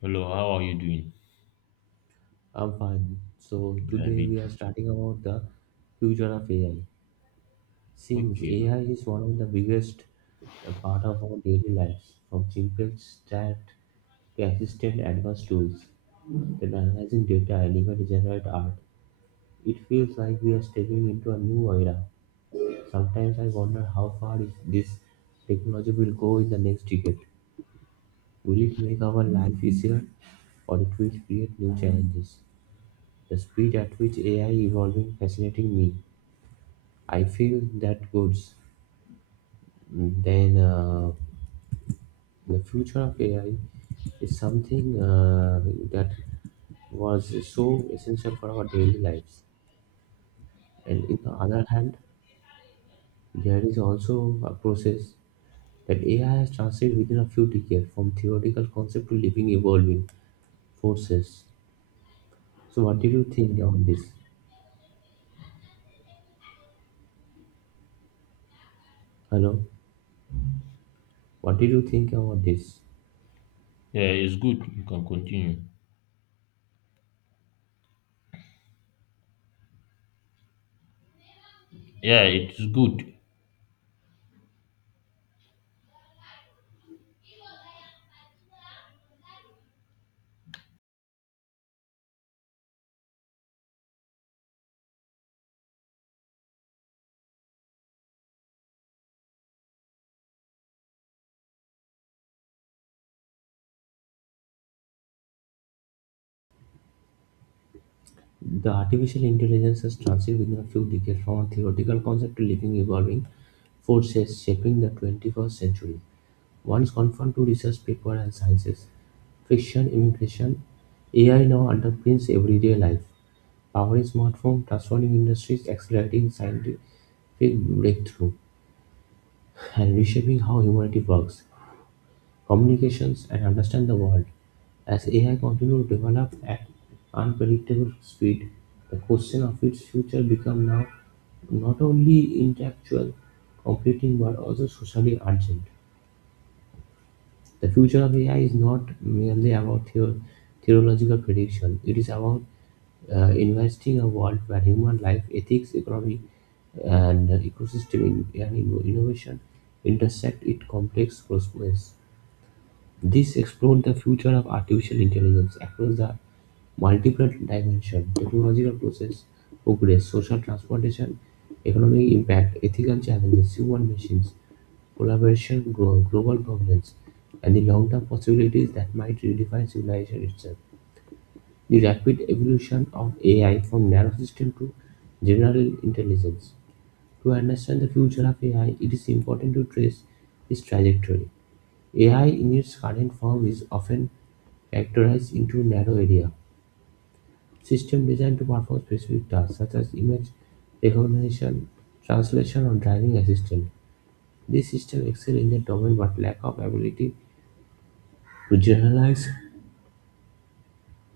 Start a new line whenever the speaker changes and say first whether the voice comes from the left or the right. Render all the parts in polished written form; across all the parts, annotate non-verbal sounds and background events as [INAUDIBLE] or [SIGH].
left: Hello, how are you doing?
right: I'm fine. So
left: Yeah,
right: today
left: me
right: we
left: too.
right: are starting about the future of AI. Since
left: Okay.
right: AI is one of the biggest part of our daily lives, from simple chat to assistant advanced tools that analyzing data and even generate art, it feels like we are stepping into a new era. Sometimes I wonder how far is this technology will go in the next decade. Will it make our life easier, or it will create new challenges? The speed at which AI evolving fascinating me. I feel that goods. Then the future of AI is something that was so essential for our daily lives. And in the other hand, there is also a process that AI has translated within a few decades from theoretical concept to living, evolving forces. So, what did you think about this? Hello, what did you think about this?
left: Yeah, it's good. You can continue. Yeah, it's good.
right: The artificial intelligence has transited within a few decades from a theoretical concept to living, evolving forces shaping the 21st century. Once confined to research papers and sciences, fiction, immigration, AI now underpins everyday life, powering smartphones, transforming industries, accelerating scientific breakthrough, and reshaping how humanity works communications, and understand the world. As AI continues to develop at unpredictable speed, the question of its future becomes now not only intellectual, competing, but also socially urgent. The future of AI is not merely about theological prediction, it is about investing a world where human life, ethics, economy, and ecosystem and innovation intersect in complex ways. This explored the future of artificial intelligence across the multiple dimensions: technological process, progress, social transformation, economic impact, ethical challenges, human machines, collaboration, global governance, and the long-term possibilities that might redefine civilization itself. The rapid evolution of AI from narrow system to general intelligence. To understand the future of AI, it is important to trace its trajectory. AI in its current form is often characterized into narrow area system designed to perform specific tasks such as image recognition, translation, or driving assistance. These systems excel in their domain but lack of ability to generalize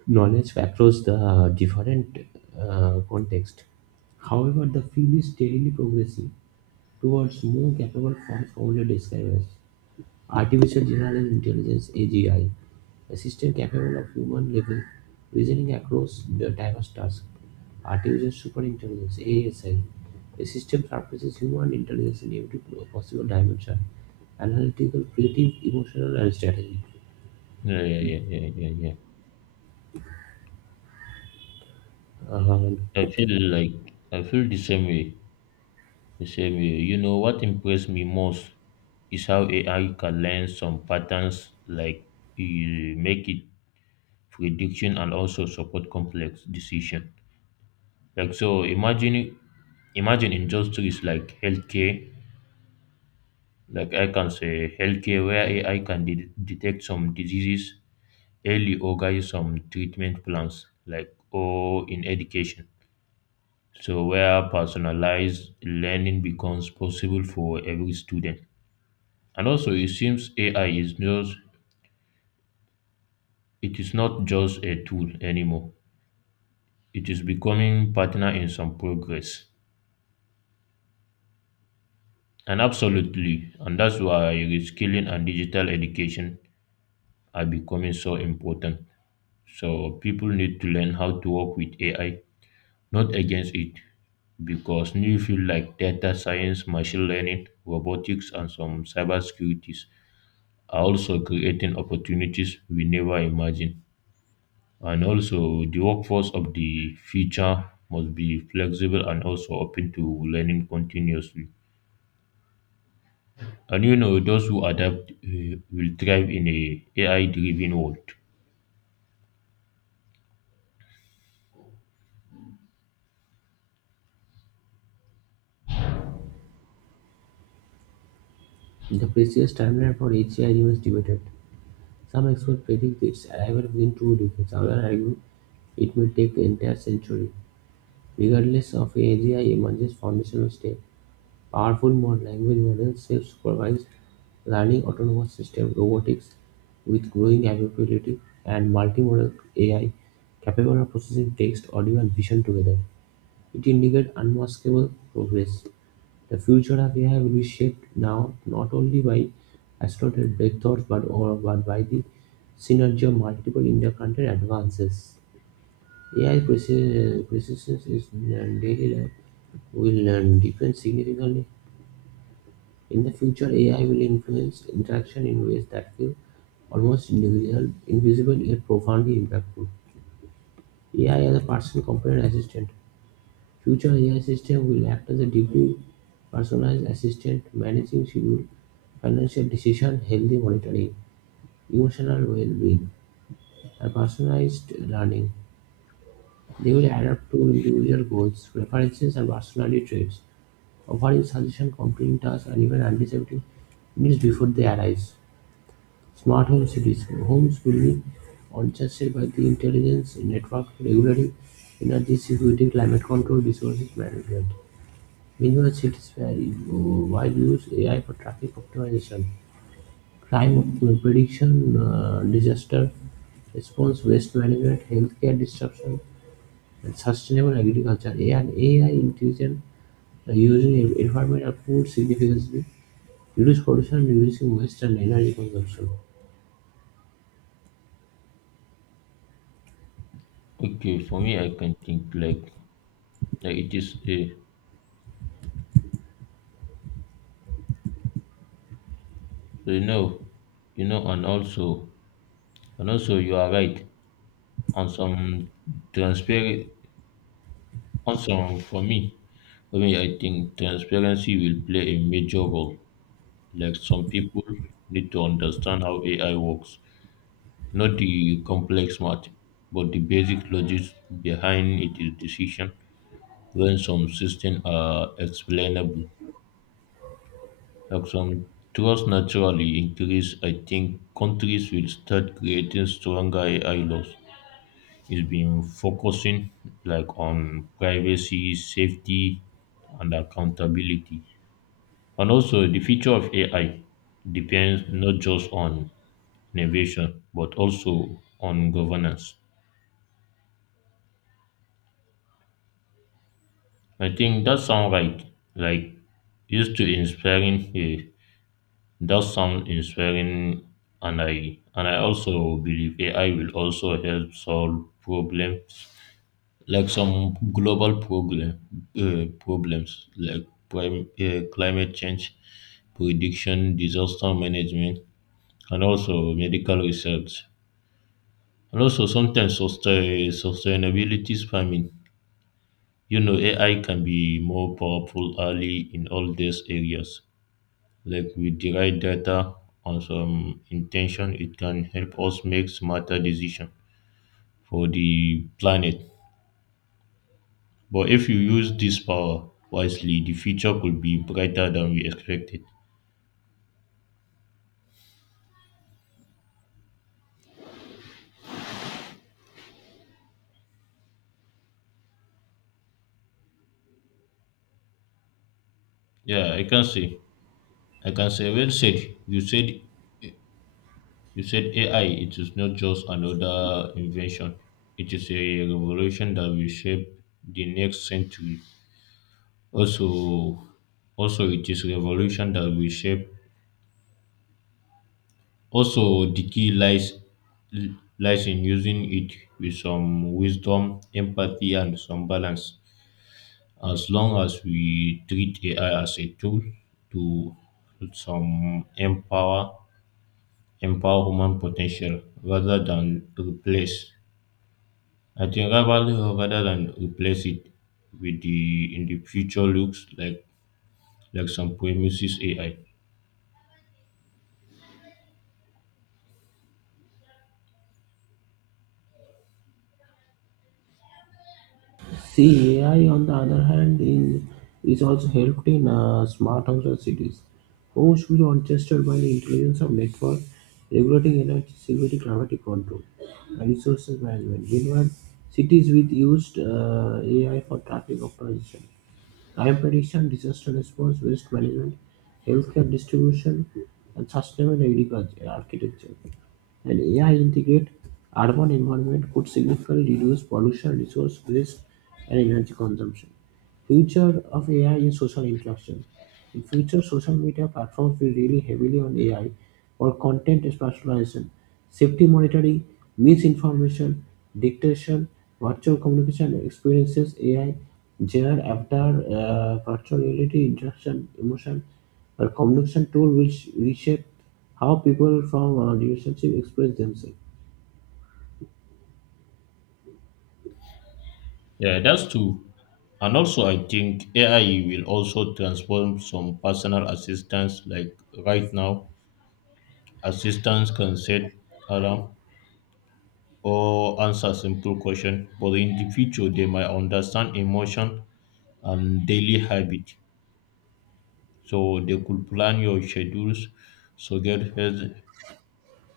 right: knowledge across the different context. However, the field is steadily progressing towards more capable forms commonly described as Artificial General Intelligence (AGI) system capable of human level reasoning across the diverse tasks. Artificial Superintelligence (ASI) a system surpasses human intelligence in every possible dimension analytical, creative, emotional, and strategic.
left: Yeah, yeah, yeah, yeah, yeah, yeah.
right: Um,
left: I feel the same way. The same way. You know what impressed me most is how AI can learn some patterns, like you make it prediction and also support complex decision. Like so, imagine industries like healthcare, like I can say healthcare where AI can detect some diseases early or guide some treatment plans, like, or in education, so where personalized learning becomes possible for every student. And also, it seems AI is just, it is not just a tool anymore, it is becoming partner in some progress. And absolutely, and that's why reskilling and digital education are becoming so important. So people need to learn how to work with AI, not against it, because new fields like data science, machine learning, robotics, and some cybersecurities are also creating opportunities we never imagined. And also, the workforce of the future must be flexible and also open to learning continuously. And you know, those who adapt will thrive in a AI-driven world.
right: the precise timeline for AGI remains debated. Some experts predict its arrival within two decades, others argue it may take the entire century. Regardless of AGI emerges foundational step Powerful mod language models, self-supervised learning, autonomous systems, robotics with growing availability, and multimodal AI capable of processing text, audio, and vision together. It indicates unmaskable progress. The future of AI will be shaped now not only by accelerated breakthroughs but by the synergy of multiple interconnected advances. AI precision in daily life will depend significantly in the future, AI will influence interaction in ways that feel almost individual, invisible, yet profoundly impactful. AI as a person component assistant. Future AI system will act as a deeply personalized assistant, managing schedule, financial decision, healthy monitoring, emotional well-being, and personalized learning. They will adapt to individual goals, preferences, and personality traits, offering suggestions, completing tasks, and even anticipating needs before they arise. Smart home cities: homes will be adjusted by the intelligence network regularly, energy security, climate control, resources management. Meanwhile, cities where wide use AI for traffic optimization, crime prediction, disaster response, waste management, healthcare disruption, and sustainable agriculture. AI and AI intelligent using environmental food significantly reduce pollution, reducing waste and energy consumption.
left: Okay, for me, I can think like that it is a, you know, and also, and also you are right. on some transparent on some for me For me, I think transparency will play a major role. Like some people need to understand how AI works, not the complex math, but the basic logic behind it is decision. When some systems are explainable, like some, trust naturally increase. I think countries will start creating stronger AI laws. It's been focusing like on privacy, safety, and accountability. And also, the future of AI depends not just on innovation but also on governance. I think that sound right. Like used to inspiring eh, That sound inspiring. And I also believe AI will also help solve problem, like some global problem, problems like climate change prediction, disaster management, and also medical research. And also sometimes sustainability farming. You know, AI can be more powerful early in all these areas. Like with the right data and some intention, it can help us make smarter decisions for the planet. But if you use this power wisely, the future could be brighter than we expected. Yeah, I can say. I can say, well said. You said you said AI it is not just another invention. It is a revolution that will shape the next century. Also also it is revolution that will shape also the key lies in using it with some wisdom, empathy and some balance. As long as we treat AI as a tool to some empower empower human potential rather than replace. I think rather than replace it, with the in the future looks like some premises AI.
right: See AI on the other hand, in, is also helped in smart homes and cities. Homes should be orchestrated by the intelligence of network, regulating energy security, climatic control, and resources management. Meanwhile, cities with used AI for traffic optimization, crime prediction, disaster response, waste management, healthcare distribution, and sustainable agriculture architecture. An AI integrated urban environment could significantly reduce pollution, resource waste, and energy consumption. Future of AI in social interaction. In future, social media platforms will rely heavily on AI for content personalization, safety monitoring, misinformation, dictation, virtual communication experiences, AI, JR, avatar, virtual reality, interaction, emotion, or communication tool will reshape how people from relationships express themselves.
left: Yeah, that's true. And also, I think AI will also transform some personal assistance. Like right now, assistants can set alarm, or answer simple question, but in the future they might understand emotion and daily habit, so they could plan your schedules, so get health,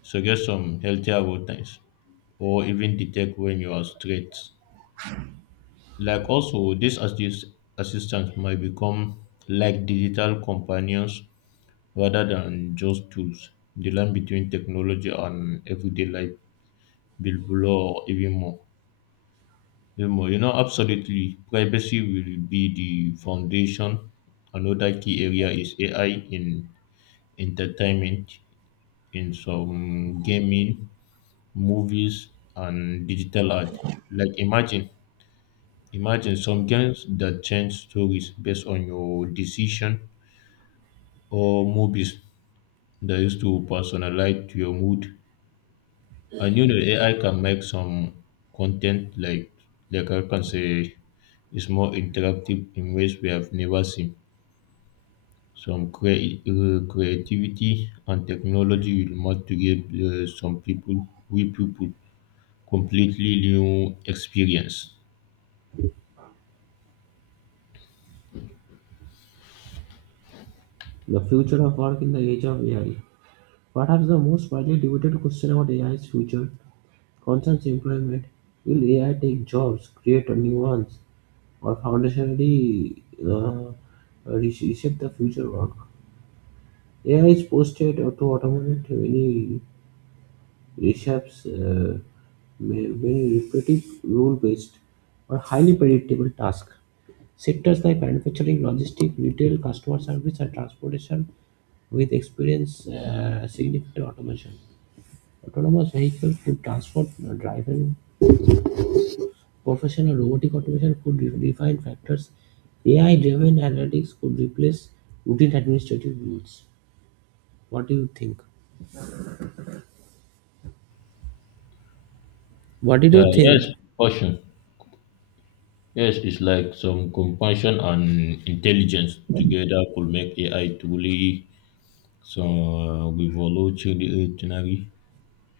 left: so get some healthier routines, or even detect when you are stressed. Like also this assistance might become like digital companions rather than just tools. The line between technology and everyday life will blur even more. You know, absolutely. Privacy will be the foundation. Another key area is AI in entertainment, in some gaming, movies, and digital art. Like imagine some games that change stories based on your decision, or movies that used to personalize to your mood. And you know, AI can make some content like I can say, is more interactive in ways we have never seen. Some creativity and technology will must to give some people, we people, completely new experience.
right: The future of work in the age of AI. Perhaps the most widely debated question about AI's future concerns employment. Will AI take jobs, create a new ones, or foundationally uh, reshape the future work? AI is posted to automate many reshapes many repetitive, rule-based, or highly predictable tasks. Sectors like manufacturing, logistics, retail, customer service, and transportation with experience significant automation. Autonomous vehicle could transport, driving, professional robotic automation could refine factors. AI-driven analytics could replace routine administrative rules. What do you think? What did
left: Yeah,
right: you think?
left: yes, passion. Yes, it's like some compassion and intelligence together could make AI truly some revolutionary.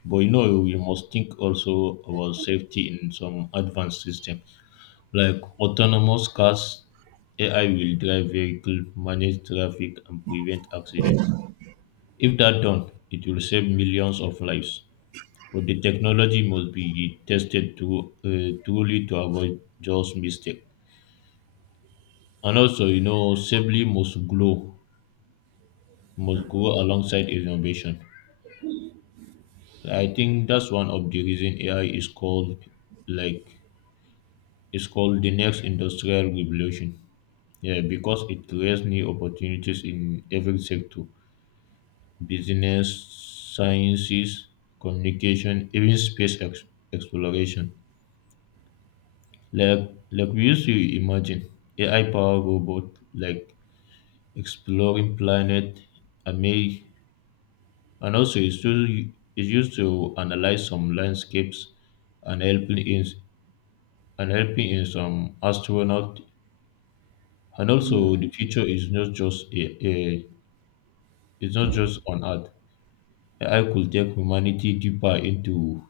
left: But you know, we must think also about safety in some advanced system. Like autonomous cars, AI will drive vehicles, manage traffic, and prevent accidents. If that done, it will save millions of lives. But the technology must be tested to, truly to avoid just mistake. And also, you know, safely must grow alongside innovation. I think that's one of the reason AI is called, like, it's called the next industrial revolution. Yeah, because it creates new opportunities in every sector: business, sciences, communication, even exploration. Like we used to imagine AI powered robot like exploring planet, amazing. And also it's used to analyze some landscapes and helping in some astronaut. And also the future is not just a it's not just on earth. AI could take humanity deeper into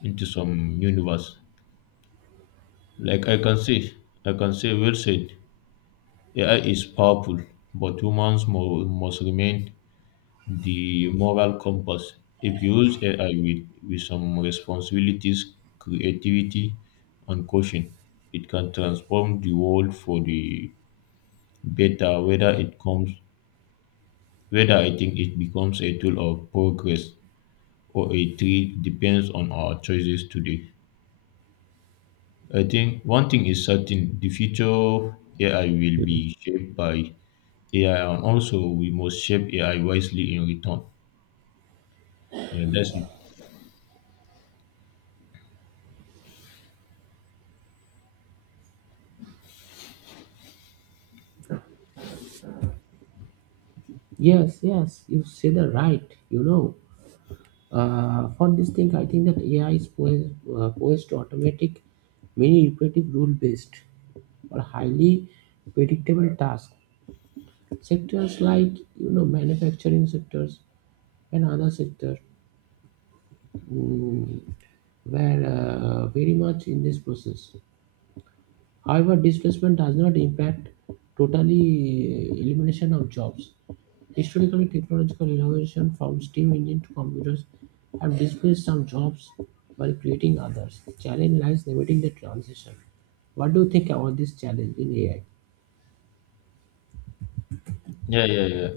left: into some universe. Like I can say, I can say, well said. AI is powerful, but humans must remain the moral compass. If you use AI with some responsibilities, creativity, and caution, it can transform the world for the better. Whether it comes, whether I think it becomes a tool of progress or a threat depends on our choices today. I think one thing is certain: the future AI will be shaped by. Yeah, and also we must shape AI wisely in return. Yeah, that's it.
right: Yes, yes, you say the right, you know. For this thing, I think that AI is poised to automatic many repetitive rule-based or highly predictable tasks. Sectors like you know manufacturing sectors and other sector were very much in this process. However, displacement does not impact totally elimination of jobs. Historically, technological innovation from steam engine to computers have displaced some jobs while creating others. The challenge lies limiting the transition. What do you think about this challenge in AI?
left: Yeah, yeah, yeah.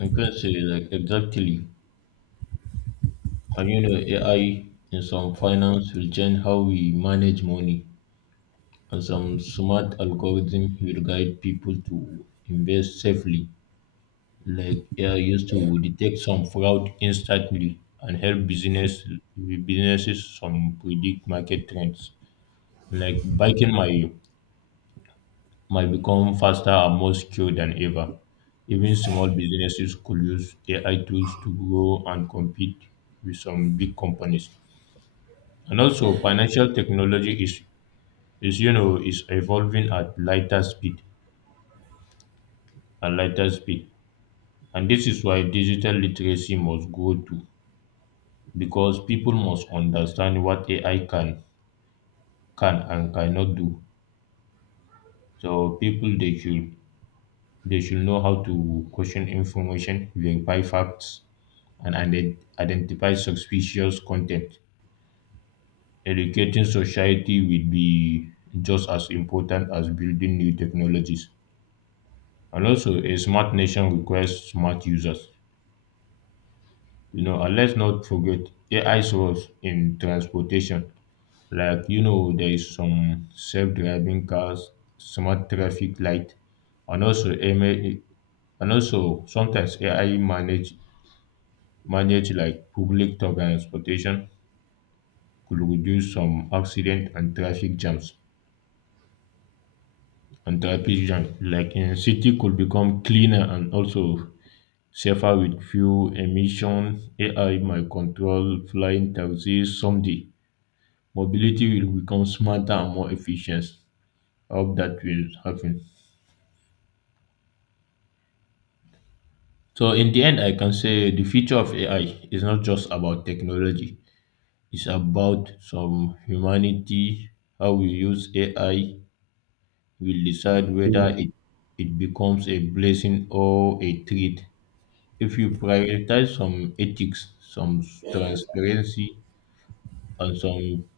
left: I can say, like, exactly. And you know, AI in some finance will change how we manage money, and some smart algorithm will guide people to invest safely. Like AI used to detect some fraud instantly and help businesses some predict market trends. Like back in my, might become faster and more secure than ever. Even small businesses could use AI tools to grow and compete with some big companies. And also, financial technology is you know is evolving at lighter speed, and this is why digital literacy must grow too, because people must understand what AI can and cannot do. So people they should They should know how to question information, verify facts, and identify suspicious content. Educating society will be just as important as building new technologies. And also, a smart nation requires smart users. You know, and let's not forget AI source in transportation. Like, you know, there is some self driving cars, smart traffic light, and also, AI, and also sometimes AI managed like public transportation could reduce some accident and traffic jams, like in city could become cleaner and also safer with few emission. AI might control flying taxis someday. Mobility will become smarter and more efficient. I hope that will happen. So in the end, I can say the future of AI is not just about technology, it's about some humanity. How we use AI will decide whether
right: Hmm.
left: it becomes a blessing or a threat. If you prioritize some ethics, some transparency, and some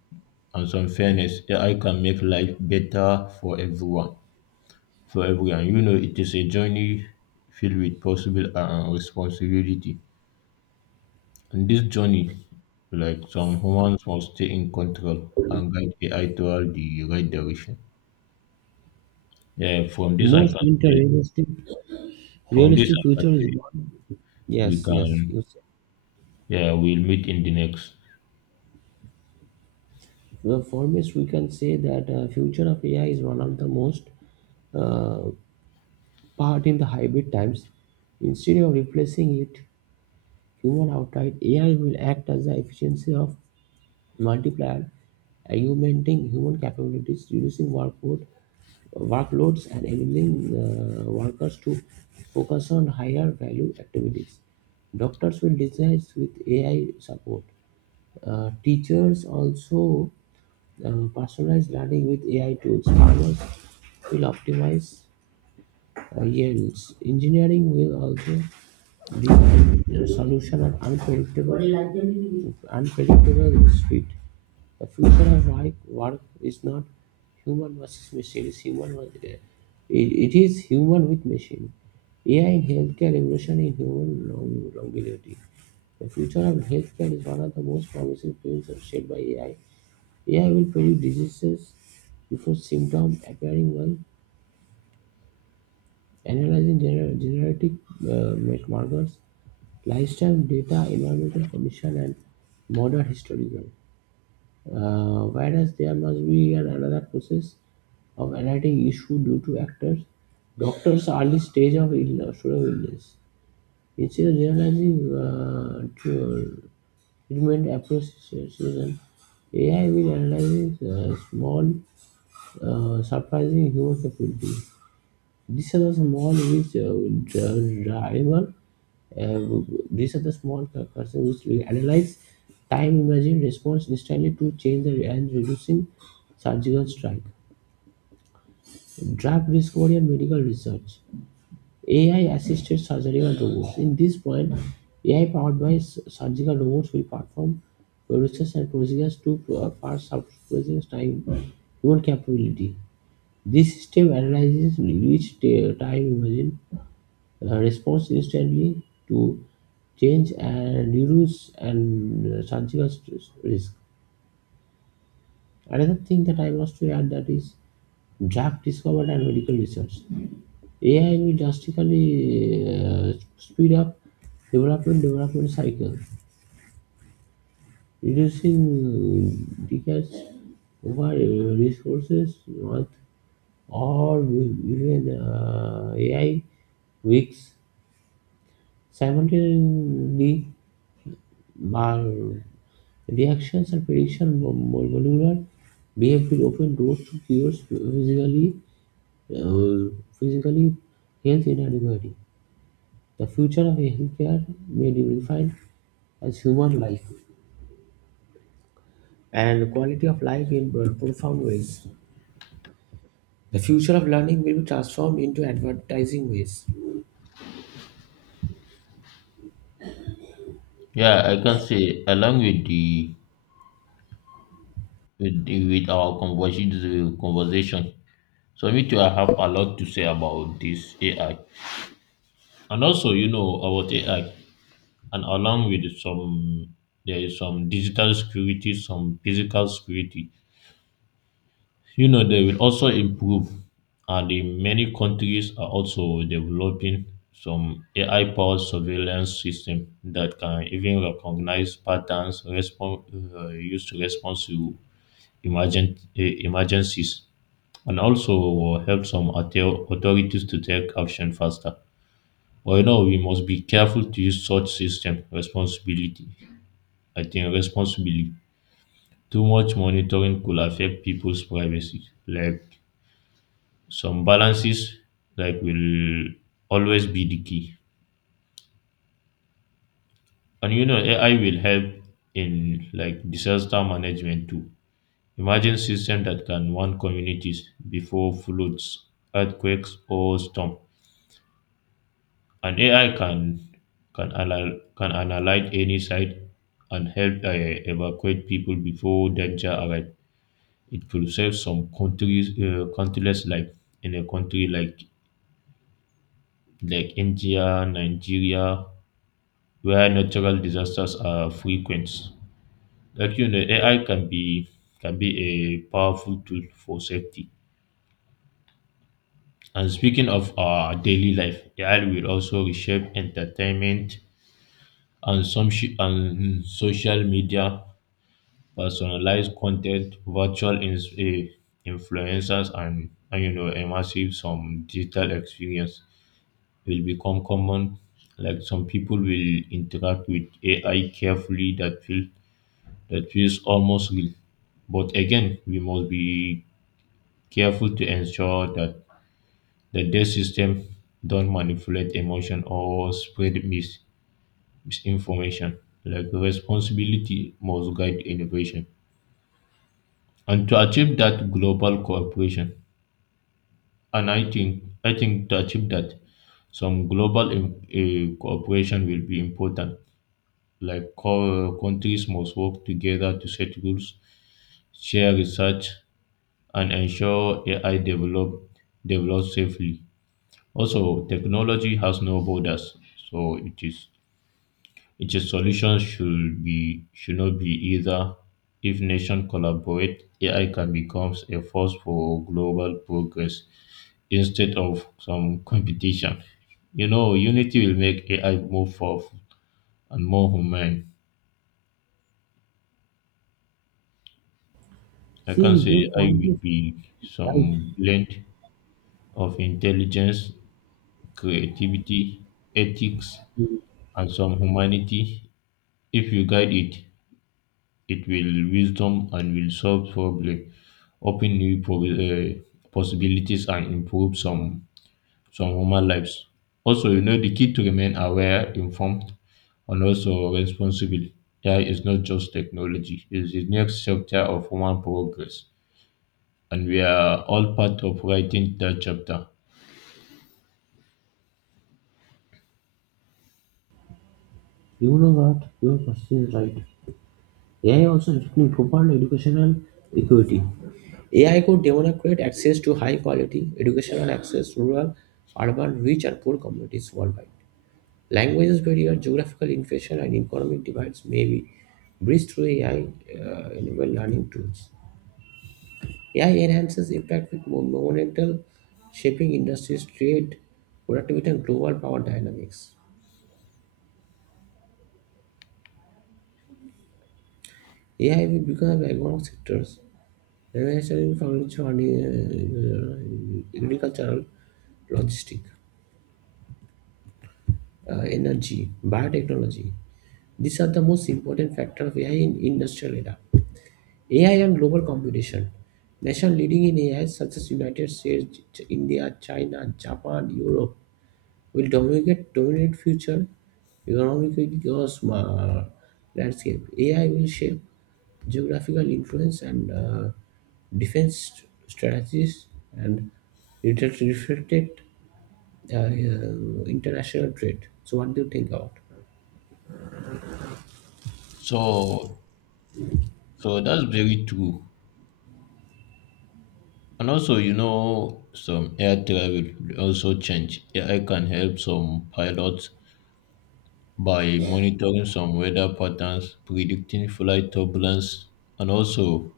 left: and some fairness, AI can make life better for everyone. For everyone, you know, it is a journey filled with possible and responsibility. In this journey, like some humans must stay in control and guide AI toward the right direction. Yeah, from this I
right: Most
left: can say,
right: interesting
left: from this
right: realistic
left: I can
right: future is
left: say,
right: one.
left: we
right: Yes, yes.
left: can
right: You said.
left: Yeah, we'll meet in the next.
right: Well, for me, we can say that future of AI is one of the most part in the hybrid times. Instead of replacing it, Human outright AI will act as the efficiency of multiplier, augmenting human capabilities, reducing workloads, and enabling workers to focus on higher value activities. Doctors will design with AI support. Teachers also personalized learning with AI tools. Farmers will optimize yes, engineering will also the solution of unpredictable speed. The future of work is not human versus machine. It's it is human with machine. AI in healthcare revolution in human longevity. The future of healthcare is one of the most promising fields shaped by AI. AI will predict diseases before symptoms appearing well Analyzing genetic markers, lifestyle data, environmental condition, and modern historical. Whereas there must be an another process of analyzing issue due to actors, doctors' early stage of illness, sort of illness. Instead of generalizing treatment approaches, AI will analyze small, surprising human capabilities. These are the small which driver Uh, these are the small cursors which we analyze time imagine response instantly to change the and reducing surgical strike. Drug discovery and medical research. AI assisted surgical robots. In this point, AI powered by surgical robots will perform procedures to far surpassing time human capability. This system analyzes each time imagine responds instantly to change and reduce and surgical stress- risk. Another thing that I must to add that is drug discovery and medical research. AI will drastically speed up development cycle, reducing decades over resources month or even AI weeks simultaneously. Bar Reactions and prediction molecular behavior open doors to cures physically, uh, physically health inadequacy. The future of healthcare may be refined as human life and quality of life in profound ways. The future of learning will be transformed into advertising ways.
left: Yeah, I can say along with the, with our conversation. So me too, I have a lot to say about this AI, and also you know about AI, and along with some, there is some digital security, some physical security. You know, they will also improve, and in many countries are also developing some AI powered surveillance system that can even recognize patterns, respond, used to response to emergencies, and also help some authorities to take action faster. But you know, we must be careful to use such system responsibility. I think responsibly. Too much monitoring could affect people's privacy, like. Some balances like will always be the key. And you know AI will help in like disaster management too. Imagine system that can warn communities before floods, earthquakes or storm. And AI can analyze any site and help evacuate people before danger arrives. It could save some countries, countless life in a country like India, Nigeria, where natural disasters are frequent. Like you know, AI can be a powerful tool for safety. And speaking of our daily life, AI will also reshape entertainment and social media, personalized content, influencers, and you know, immersive some digital experience will become common. Like some people will interact with AI carefully that feels almost real. But again, we must be careful to ensure that the debt system don't manipulate emotion or spread misinformation. Like responsibility must guide innovation. And to achieve that global cooperation, and I think to achieve that, some cooperation will be important. Like countries must work together to set rules, share research, and ensure AI develops safely. Also, technology has no borders, so it is its solutions should not be either. If nations collaborate, AI can become a force for global progress instead of some [LAUGHS] competition. You know, unity will make AI more powerful and more humane. I can
right: See, your
left: say AI
right: point
left: will
right: is
left: be
right: right.
left: some blend of intelligence, creativity, ethics, and some humanity. If you guide it, it will wisdom and will solve problem, open new possibilities and improve some human lives. Also, you know the key to remain aware, informed, and also responsible. AI is not just technology; it is the next chapter of human progress, and we are all part of writing that chapter.
right: You know what? Your question is right. AI also threatens profound educational equity. AI could democratize access to high quality educational access rural, urban, rich and poor communities worldwide. Languages barrier, geographical inflation and economic divides may be bridged through AI enabled learning tools. AI enhances impact with monumental shaping industries, trade, productivity and global power dynamics. AI will become a backbone of sectors Organizational economics for agricultural, logistic, energy, biotechnology. These are the most important factor of AI in industrial era. AI and global competition. Nation leading in AI such as United States, India, China, Japan, Europe will dominate future economic landscape. AI will shape geographical influence and defense strategies and it has reflected international trade. So, what do you think about?
left: So, so that's very true. And also, you know, some air travel will also change. AI can help some pilots by monitoring some weather patterns, predicting flight turbulence, and also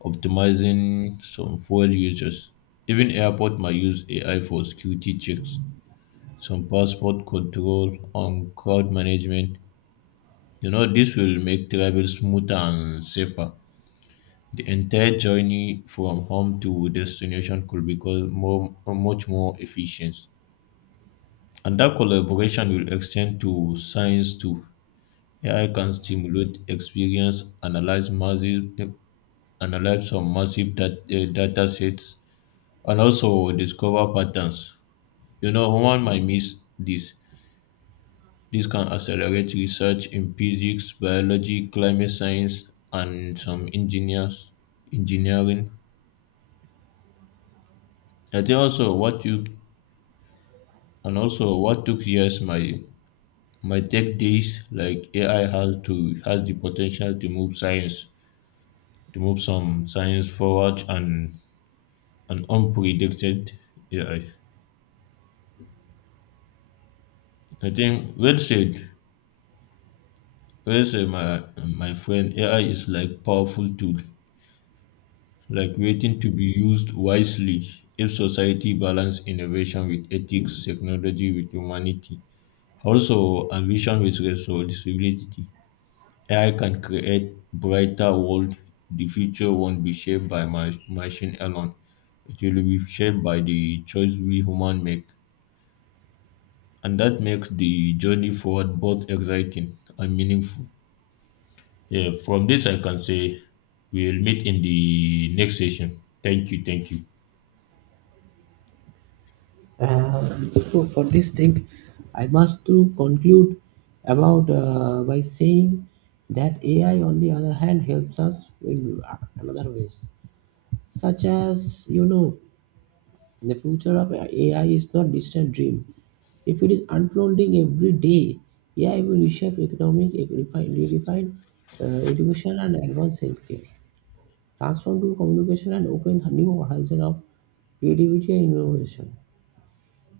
left: optimizing some fuel usage. Even airport might use AI for security checks, some passport control, and crowd management. You know, this will make travel smoother and safer. The entire journey from home to destination could become much more efficient. And that collaboration will extend to science too. AI can stimulate experience, analyze some massive data sets, and also discover patterns. You know, one might miss this. This can accelerate research in physics, biology, climate science, and some engineers engineering. I think also what you And also, what took years my my tech days. Like AI has to has the potential to move some science forward and unpredicted AI. I think well said, my friend. AI is like powerful tool, like waiting to be used wisely. If society balance innovation with ethics, technology with humanity, also ambition with responsibility. AI can create brighter world. The future won't be shaped by machine alone. It will be shaped by the choice we human make. And that makes the journey forward both exciting and meaningful. Yeah, from this I can say we'll meet in the next session. Thank you, thank you.
right: So for this thing, I must to conclude about by saying that AI, on the other hand, helps us in another ways, such as you know The future of AI is not distant dream. If it is unfolding every day, AI will reshape economic, redefine education and advanced healthcare, transform to communication and open a new horizon of creativity and innovation.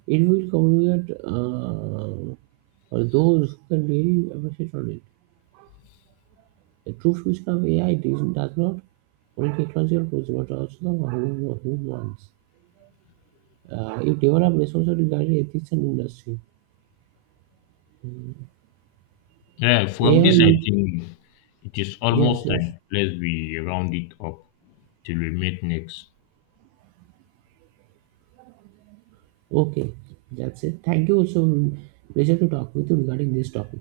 right: It will communicate for those who can really appreciate on it. The true future of AI does not only technological tools but also the human ones. It develops resources regarding ethics and industry.
left: Yeah, from
right: Yeah,
left: this I think it is
right: yes,
left: almost
right: yes.
left: time. Let's be round it up till we meet next.
right: Okay, that's it. Thank you. So, pleasure to talk with you regarding this topic.